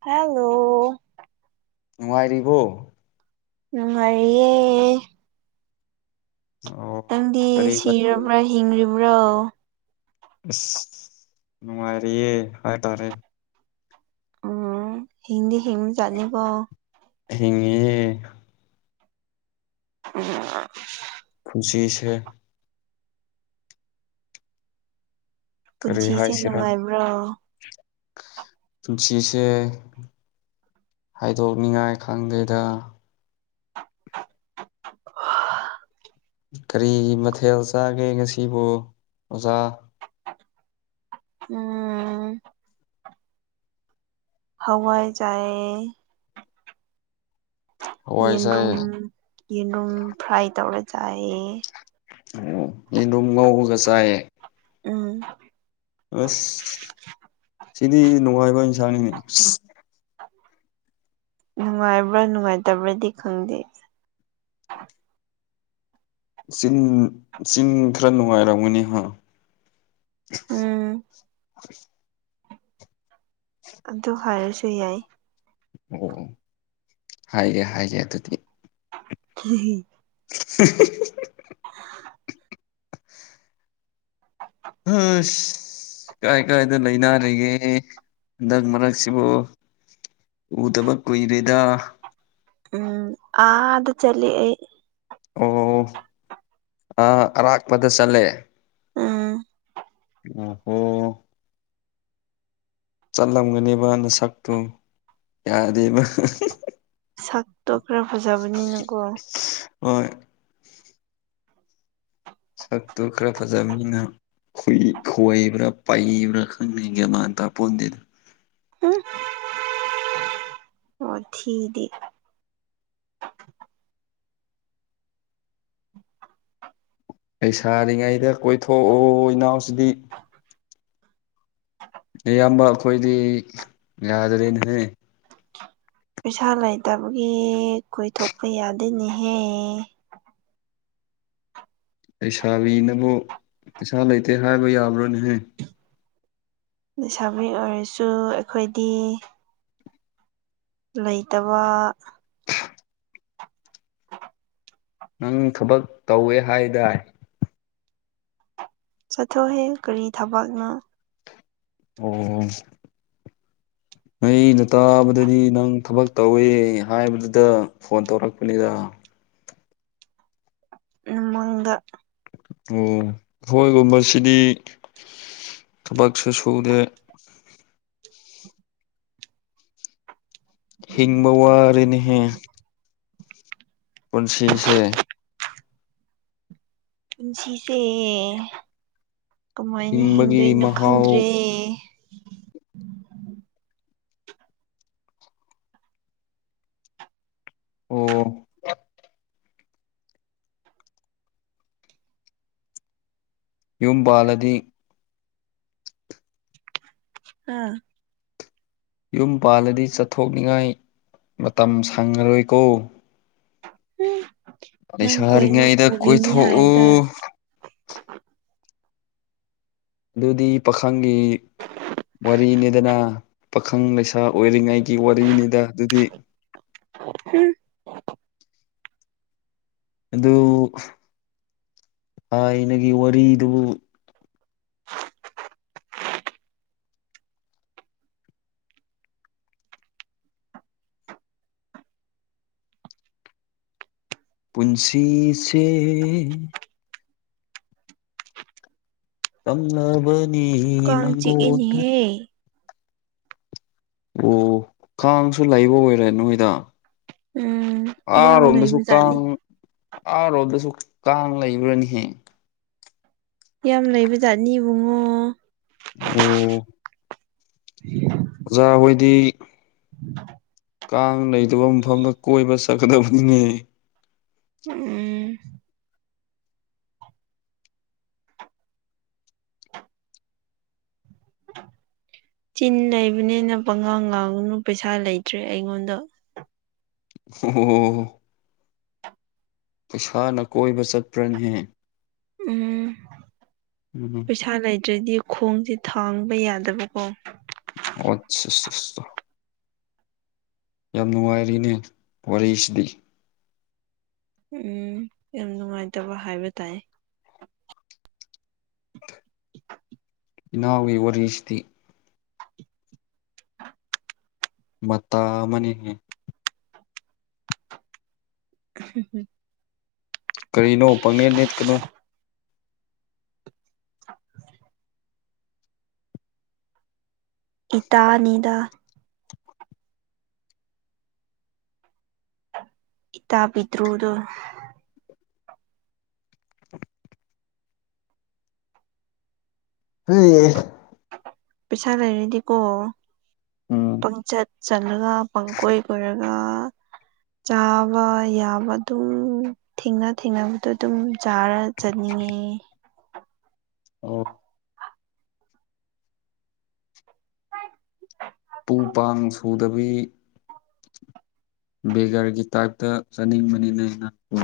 hello ꯅꯨꯡꯉꯥꯏꯔꯤꯕꯣ ꯅꯨꯡꯉꯥꯏꯔꯤꯌꯦ ꯑꯣ ꯅꯪꯗꯤ ꯀꯔꯤ ꯃꯊꯦꯜ ꯁꯤꯔꯕ꯭ꯔ ꯍꯤꯡ꯭ꯔꯤꯕ꯭ꯔꯣ ꯑꯁ ꯅꯨꯡꯉꯥꯏꯔꯤꯌꯦ ꯍꯥꯏꯇꯥꯔꯦ ꯎꯝ ꯍꯤꯡꯗꯤ ꯍꯤꯡꯕꯖꯥꯠꯅꯤꯀꯣ ꯍꯉꯦ ꯎꯝ ꯈꯨꯟꯁꯤꯁꯦ ꯀꯔꯤ ꯄꯨꯟꯁꯤꯁꯦ ꯍꯥꯏꯁꯤꯔꯥ ꯅꯨꯡꯉꯥꯏꯕ꯭ꯔꯥ ꯄꯨꯟꯁꯤꯁꯦ ꯍꯥꯏꯗꯣꯛꯅꯤꯉꯥꯏ ꯈꯪꯗꯦꯗ ꯀꯔꯤ ꯃꯊꯦꯜ ꯆꯥꯒꯦ ꯉꯁꯤꯕꯨ ꯑꯣꯖꯥ ꯎꯝ ꯍꯋꯥꯏ ꯆꯥꯏ ꯍꯋꯥꯏ ꯌꯦꯟꯗꯨꯝ ꯆꯥꯏꯌꯦ ꯌꯦꯟꯔꯨꯝ ꯐ꯭ꯔꯥꯏ ꯇꯧꯔ ꯆꯥꯏꯑ ꯑꯣ ꯌꯦꯟ ꯑꯗꯨꯝ ꯉꯧꯕꯒ ꯆꯥꯏꯌꯦ ꯎꯝ ꯑꯁ ꯁꯤꯗꯤ ꯅꯨꯡꯉꯥꯏꯕ ꯏꯟꯁꯥꯡꯅꯤꯅꯦ ꯅꯨꯡꯉꯥꯏꯕ꯭ꯔꯥ ꯅꯨꯡꯉꯥꯏꯇꯕ꯭ꯔꯗꯤ ꯈꯪꯗꯦ ꯆꯤꯟ ꯆꯤꯟ ꯈꯔ ꯅꯨꯡꯉꯥꯏꯔꯝꯒꯅꯤ ꯍꯥ ꯎꯝ ꯑꯗꯨ ꯍꯥꯏꯔꯁꯨ ꯌꯥꯏ ꯑꯣ ꯍꯥꯏꯌꯦ ꯍꯥꯏꯌꯦ ꯑꯗꯨꯗꯤ ꯎꯝ [inaudible] [inaudible] ꯍꯁ ꯀꯥꯏ ꯀꯥꯏꯗ ꯂꯩꯅꯔꯤꯒꯦ ꯍꯟꯗꯛ ꯃꯔꯛꯁꯤꯕꯨ ꯎꯗꯕ ꯀꯣꯏ ꯔꯦꯗꯥ ꯎꯝ ꯑ ꯑꯗ ꯆꯂ ꯑꯣ ꯑ ꯑꯔꯥꯛꯄꯗ ꯆꯠꯂꯦ ꯑꯥ ꯑ ꯍꯣ ꯆꯠꯂꯝꯒꯅꯦꯕꯅ ꯁꯛꯇꯨ ꯌꯥꯗꯦꯕ ꯁꯛ ꯇꯣꯛꯈ꯭ꯔ ꯐꯖꯕꯅꯤꯅꯀꯣ ꯍꯣꯏ ꯁꯛꯇꯨ ꯈꯔ ꯐꯖꯕꯅꯤꯅ ꯈꯣꯏꯕ꯭ꯔꯥ ꯄꯩꯕ꯭ꯔꯥ ꯈꯪꯅꯤꯡꯒꯦ ꯃꯥꯥꯟ ꯇꯄꯣꯟꯗꯦꯗ ꯎ ꯑꯣ ꯊꯤꯗꯤ ꯂꯩꯁꯥꯔꯤꯉꯩꯗ ꯀꯣꯏꯊꯣꯛꯑꯣ ꯏꯅꯥꯎꯁꯤꯗꯤ ꯅꯌꯥꯝꯕ ꯑꯩꯈꯣꯏꯗꯤ ꯌꯥꯗꯔꯦꯅꯦꯍꯦ ꯄꯩꯁꯥ ꯂꯩꯇꯕꯒꯤ ꯀꯣꯏꯊꯣꯛꯄ ꯌꯥꯗꯦꯅꯦꯍꯦ ꯂꯩꯁꯥꯕꯤꯅꯕꯨ ꯄꯩꯁꯥ ꯂꯩꯇꯦ ꯍꯥꯏꯕ ꯌꯥꯕ꯭ꯔꯣ ꯅꯦꯍꯦ ꯂꯩꯁꯥꯕꯤ ꯑꯣꯏꯔꯁꯨ ꯑꯩꯈꯣꯏꯗꯤ ꯂꯩꯇꯕ ꯅꯪ ꯊꯕꯛ ꯇꯧꯋꯦ ꯍꯥꯏꯗꯥꯏ ꯆꯠꯊꯣꯍꯦ ꯀꯔꯤ ꯊꯕꯛꯅꯣ ꯑꯣ ꯑꯩꯅ ꯇꯥꯕꯗꯗꯤ ꯅꯪ ꯊꯕꯛ ꯇꯧꯋꯦ ꯍꯥꯏꯕꯗꯨꯗ ꯐꯣꯟ ꯇꯧꯔꯛꯄꯅꯤꯗ ꯃꯒ ꯑꯣ ꯑꯈꯣꯏꯒꯨꯝꯕꯁꯤꯗꯤ ꯊꯕꯛꯁꯨ ꯁꯨꯗꯦ ꯍꯤꯡꯕ ꯋꯥꯔꯦꯅꯦꯍꯦ ꯄꯨꯟꯁꯤꯁꯦ ꯄꯨꯟꯁꯤꯁꯦ ꯀꯃꯥꯏꯅ ꯍꯤꯡꯕꯒꯤ ꯍꯤꯡꯗꯣꯏꯅꯣ ꯃꯍꯥꯎ ꯈꯪꯗ꯭ꯔꯦ ꯑꯣ ꯌꯨꯝ ꯄꯥꯜꯂꯗꯤ ꯑꯥ ꯌꯨꯝ ꯄꯥꯜꯂꯗꯤ ꯆꯠꯊꯣꯛꯅꯤꯡꯉꯥꯏ ꯃꯇꯝ ꯁꯪꯉꯔꯣꯏꯀꯣ ꯎꯝ ꯅꯪ ꯀꯣꯏꯕ ꯂꯩꯁꯥꯔꯤꯉꯩꯗ ꯄꯨꯕꯤꯅꯤ ꯀꯣꯏꯊꯣꯛꯎ ꯍꯥꯏꯗꯥꯢ ꯑꯗꯨꯗꯤ ꯄꯥꯈꯪꯒꯤ ꯋꯥꯔꯤꯅꯤꯗꯅ ꯄꯥꯈꯪ ꯂꯩꯁꯥ ꯑꯣꯏꯔꯤꯉꯩꯒꯤ ꯋꯥꯔꯤꯅꯤꯗ ꯑꯗꯨꯗꯤ ꯍꯨꯝ ꯑꯗꯨ ꯊꯥꯏꯅꯒꯤ ꯋꯥꯔꯤꯗꯨꯕꯨ ꯄꯨꯟꯁꯤꯁꯦ ꯇꯝꯂꯕꯅꯤ ꯀꯥꯡ ꯅꯉꯣꯟꯗ ꯆꯤꯛꯏꯅꯦꯍꯦ ꯑꯣ ꯀꯥꯡꯁꯨ ꯂꯩꯕ ꯑꯣꯏꯔꯦ ꯅꯣꯏꯗ ꯎꯝ ꯌꯥꯝ ꯑꯥꯔꯣꯝꯗꯁꯨ ꯂꯩꯕꯖꯥꯠꯅꯤ ꯀꯥꯡ ꯑꯥꯔꯣꯝꯗꯁꯨ ꯀꯥꯡ ꯂꯩꯕ꯭ꯔꯅꯦꯍꯦ ꯌꯥꯝ ꯂꯩꯕ ꯖꯥꯠꯅꯤ ꯏꯕꯨꯡꯉꯣ ꯑꯣ ꯎ [inaudible] ꯑꯣꯖꯥ ꯍꯣꯏꯗꯤ [inaudible] ꯀꯥꯡ ꯂꯩꯇꯕ ꯃꯐꯝꯗ ꯀꯣꯏꯕ ꯆꯠꯀꯗꯕꯅꯤꯅꯦ ꯎꯝ ꯆꯤꯟ ꯂꯩꯕꯅꯦꯅ ꯄꯉꯥꯡ ꯉꯥꯡꯅꯨ ꯄꯩꯁꯥ ꯂꯩꯇ꯭ꯔꯦ ꯑꯩꯉꯣꯟꯗ ꯑꯣ ꯄꯩꯁꯥꯅ ꯀꯣꯏꯕ ꯆꯠꯄ꯭ꯔꯅꯦꯍꯦ ꯎꯝ ꯎꯝ ꯄꯩꯁꯥ ꯂꯩꯗ꯭ꯔꯗꯤ ꯈꯣꯡꯁꯦ ꯊꯥꯡꯕ ꯌꯥꯗꯕꯀꯣ ꯑꯠ [inaudible] ꯌꯥꯝ ꯅꯨꯡꯉꯥꯏꯔꯤꯅꯦ ꯋꯥꯔꯤꯁꯤꯗꯤ ꯎꯝ ꯌꯥꯝ ꯅꯨꯡꯉꯥꯏꯇꯕ ꯍꯥꯏꯕ ꯇꯥꯏꯌꯦ ꯏꯅꯥꯎꯒꯤ ꯋꯥꯔꯤꯁꯤꯗꯤ ꯃꯇꯥ ꯑꯃꯅꯤꯅꯦ [inaudible] ꯀꯔꯤꯅꯣ ꯄꯪꯅꯦꯠ ꯅꯦꯠꯀꯅꯣ [inaudible] ꯏꯇꯥꯅꯤꯗ ꯏꯇꯥ ꯄꯤꯗ꯭ꯔꯨꯗꯣ ꯍꯩꯌꯦ ꯄꯩꯁꯥ ꯂꯩꯔꯗꯤꯀꯣ ꯎꯝ ꯄꯪꯆꯠ ꯆꯠꯂꯒ ꯄꯪꯀꯣꯏ ꯀꯣꯏꯔꯒ ꯆꯥꯕ ꯌꯥꯕ ꯑꯗꯨꯝ ꯊꯦꯡꯅ ꯊꯦꯡꯅꯕꯗꯣ ꯑꯗꯨꯝ ꯆꯥꯔ__ ꯆꯠꯅꯤꯡꯉꯦ ꯑꯣ [unintelligible] ꯄꯨ ꯄꯥꯡ ꯁꯨꯗꯕꯤ ꯕꯦꯒꯔꯒꯤ ꯇꯥꯏꯞꯇ ꯆꯠꯅꯤꯡꯕꯅꯤꯅ ꯅꯪ ꯑꯣ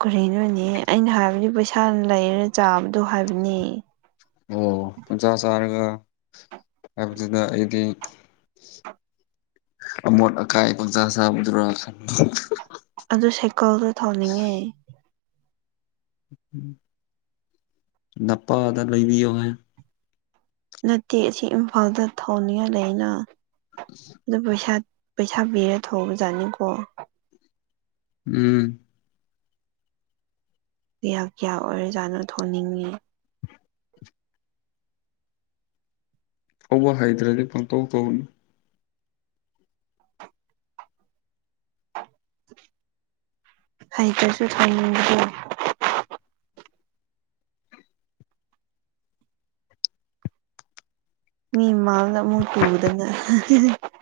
ꯀꯔꯤꯅꯣꯅꯦ ꯑꯩꯅ ꯍꯥꯏꯕꯗꯤ ꯄꯩꯁꯥ ꯂꯩꯔ ꯆꯥꯕꯗꯣ ꯍꯥꯏꯕꯅꯦ ꯑꯣ ꯄꯪꯁꯥ ꯆꯥꯔꯒ ꯍꯥꯏꯕꯁꯤꯗ ꯑꯩꯗꯤ ꯑꯃꯣꯠ ꯑꯀꯥꯏ ꯄꯪꯆꯥ ꯆꯥꯕꯗꯨꯔꯥ ꯈꯟꯕ ꯑꯗꯨ ꯁꯥꯏꯀꯜꯗꯣ ꯊꯧꯅꯤꯡꯉꯦ ꯅꯄꯥꯗ ꯂꯩꯕꯤꯌꯣ ꯍꯥꯏꯌꯣ ꯅꯠꯇꯦ ꯑꯁꯤ ꯏꯝꯐꯥꯜꯗ ꯊꯧꯅꯤꯡꯉꯥꯏ ꯂꯩꯌꯦꯅ [inaudible] ꯑꯗꯨ ꯄꯩꯁꯥ ꯄꯩꯁꯥ ꯄꯤꯔ ꯊꯧꯕꯖꯥꯠꯅꯤꯀꯣ ꯎꯝ ꯀꯌꯥ ꯀꯌꯥ ꯑꯣꯏꯔꯖꯥꯠꯅꯣ ꯊꯧꯅꯤꯡꯉꯦ ꯊꯧꯕ ꯍꯩꯇ꯭ꯔꯗꯤ ꯄꯪꯇꯧ ꯇꯧꯒꯅꯨ ꯍꯩꯇ꯭ꯔꯁꯨ ꯊꯧꯅꯤꯡꯕꯗꯣ ꯃꯤ ꯃꯃꯥꯡꯗ ꯑꯃꯨꯛ ꯇꯨꯗꯅ [unintelligible]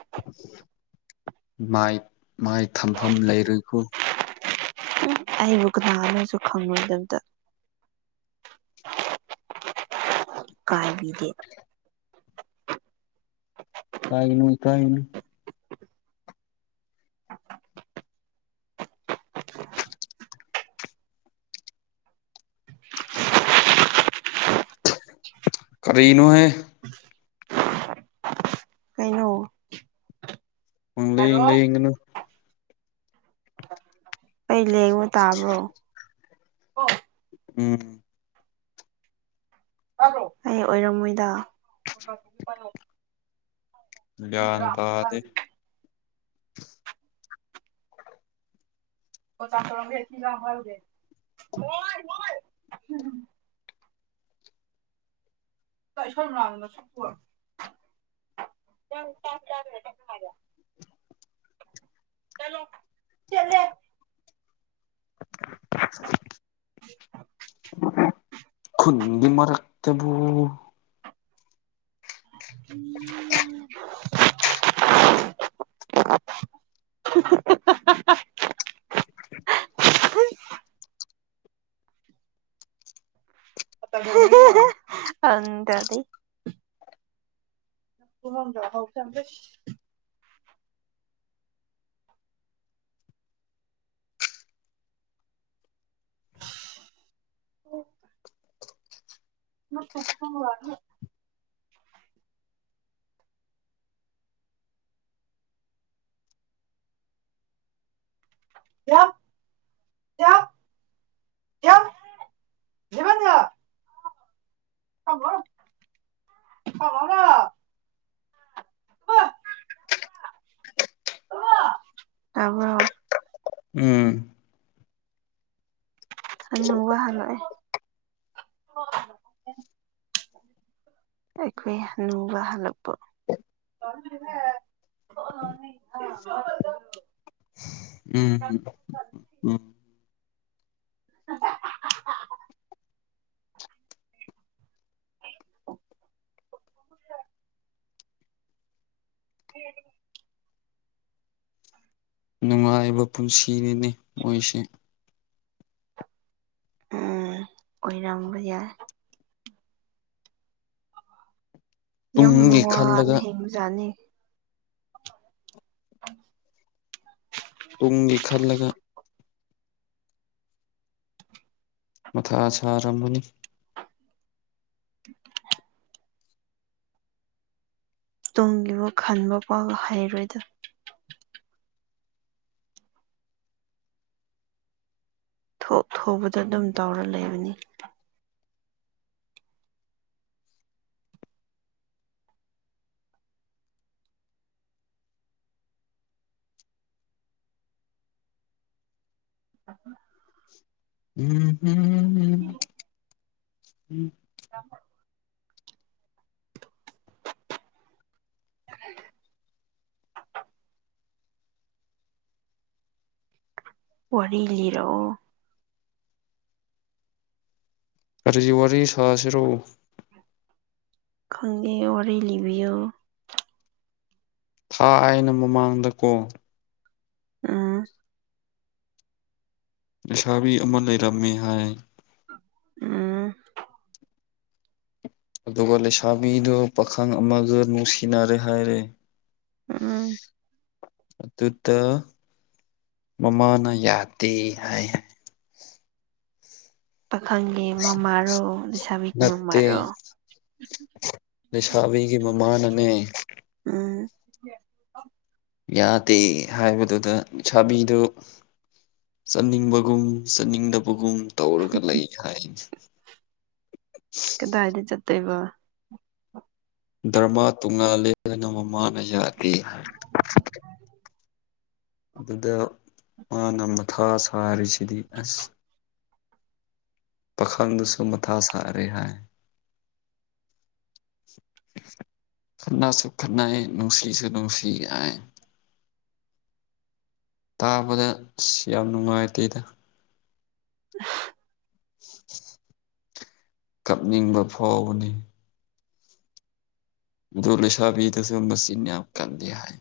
ꯃꯥꯏꯞ ꯃꯥꯏ ꯊꯝꯐꯝ ꯂꯩꯔꯣꯏꯀꯣ ꯍꯨꯝꯞ ꯑꯩꯕꯨꯨ ꯀꯅꯥꯅꯣꯁꯨ ꯈꯪꯔꯣꯏꯗꯕꯗ ꯏꯀꯥꯏꯕꯤꯗꯦ ꯏꯀꯥꯏꯒꯅꯨ ꯏꯀꯥꯏꯒꯅꯨ [unintelligible] [unintelligible] ꯀꯔꯤꯅꯣꯍꯦ ꯀꯩꯅꯣ ꯄꯪꯂꯦꯡ ꯂꯦꯡꯒꯅꯨ ꯑꯩ ꯂꯦꯡꯕ ꯇꯥꯕ꯭ꯔꯣ ꯎꯝ [unintelligible] ꯑꯩ ꯑꯣꯏꯔꯝꯃꯣꯏꯗꯥ ꯒ꯭ꯌꯥꯟ ꯇꯥꯗꯦ [unintelligible] [unintelligible] ꯅꯪ ꯆꯥꯛ ꯆꯥꯗꯅ ꯆꯠꯅꯨ ꯍꯥꯏꯕ꯭ꯔꯥ ꯆꯠꯂꯣ ꯆꯠꯂꯦ [unintelligible] ꯈꯨꯨꯟ ꯒꯤ ꯃꯔꯛꯇꯕꯨ [unintelligible] [unintelligible] ꯑꯪ ꯇꯧꯗꯤ [unintelligible] [unintelligible] [unintelligible] ꯌꯥꯝ [unintelligible] [inaudible] [unintelligible] ꯇꯥꯕ꯭ꯔꯣ ꯎꯝ ꯑꯅꯧꯕ ꯍꯜꯂꯛꯑꯦ ꯑꯩꯈꯣꯏ ꯍꯅꯨꯕ ꯍꯜꯂꯛꯄ [unintelligible] ꯎꯝ ꯎꯝ [inaudible] ꯅꯨꯡꯉꯥꯏꯕ ꯄꯨꯟꯁꯤꯅꯤꯅꯦ ꯃꯣꯏꯁꯦ ꯎꯝ ꯑꯣꯏꯔꯝꯕ ꯌꯥꯏ ꯌꯥꯝ ꯇꯨꯡꯒꯤ ꯋꯥꯅ ꯈꯜꯂꯒ ꯍꯤꯡꯕꯖꯥꯠꯅꯤ [unintelligible] ꯇꯨꯡꯒꯤ ꯈꯜꯂꯒ ꯃꯊꯥ ꯁꯥꯔꯝꯒꯅꯤ [unintelligible] ꯇꯨꯡꯒꯤꯕꯨ ꯈꯟꯕ ꯄꯥꯛ ꯍꯩꯔꯣꯏꯗ ꯊꯣꯛ ꯊꯣꯕꯗ ꯑꯗꯨꯝ ꯇꯧꯔ ꯂꯩꯕꯅꯤ [inaudible] ꯎꯝꯍꯝꯝ [inaudible] [inaudible] ꯋꯥꯔꯤ ꯂꯤꯔꯛꯑꯣ ꯀꯔꯤꯒꯤ ꯋꯥꯔꯤ ꯁꯥꯁꯤꯔꯣ ꯈꯪꯉꯦ ꯋꯥꯔꯤ ꯂꯤꯕꯤꯌꯣ ꯊꯥ ꯑꯥꯏꯅ ꯃꯃꯥꯡꯗ ꯀꯣ ꯑꯝ ꯂꯩꯁꯥꯕꯤ ꯑꯃ ꯂꯩꯔꯝꯃꯤ ꯍꯥꯏ ꯎꯝ ꯑꯗꯨꯒ ꯂꯩꯁꯥꯕꯤꯗꯨꯣ ꯄꯥꯈꯪ ꯑꯃꯒ ꯅꯨꯡꯁꯤꯅꯔꯦ ꯍꯥꯏꯔꯦ ꯎꯝ ꯑꯗꯨꯗ ꯃꯃꯥꯅ ꯌꯥꯗꯦ ꯍꯥꯏ ꯄꯥꯈꯪꯒꯤ ꯃꯃꯥꯔꯣ ꯂꯩꯁꯥꯕꯤꯒꯤ ꯃꯃꯥꯔꯣ ꯅꯠꯇꯦ ꯂꯩꯁꯥꯕꯤꯒꯤ ꯃꯃꯥꯅꯅꯦ ꯎꯝ ꯌꯥꯗꯦ ꯍꯥꯏꯕꯗꯨꯗ ꯁꯥꯕꯤꯗꯨ ꯆꯠꯅꯤꯡꯕꯒꯨꯝ ꯆꯠꯅꯤꯡꯗꯕꯒꯨꯝ ꯇꯧꯔꯒ ꯂꯩꯈꯔꯦ ꯗꯥꯏꯗ ꯆꯠꯇꯣꯏꯕ ꯗꯔꯃꯥ ꯇꯣꯡꯉꯥꯜꯂꯦꯅ ꯅꯣꯡꯃ ꯃꯥꯅ ꯌꯥꯗꯦ ꯑꯗꯨꯗ ꯃꯥꯅ ꯃꯊꯥ ꯁꯥꯔꯤꯁꯤꯗꯤ ꯑꯁ ꯄꯥꯈꯪꯗꯨꯁꯨ ꯃꯊꯥ ꯁꯥꯔꯦ ꯍꯥꯏ ꯈꯠꯅꯁꯨ ꯈꯠꯅꯩ ꯅꯨꯡꯁꯤꯁꯨ ꯅꯨꯡꯁꯤꯅꯩ ꯇꯥꯕꯗ ꯁ ꯌꯥꯝ ꯅꯨꯡꯉꯥꯏꯇꯦꯗ [inaudible] ꯀꯞꯅꯤꯡꯕ ꯐꯥꯎꯕꯅꯤ ꯗꯨ ꯂꯩꯁꯥꯕꯤꯗꯁꯨ ꯃꯆꯤꯟ ꯌꯥꯝ ꯀꯟꯗꯤ ꯍꯥꯏ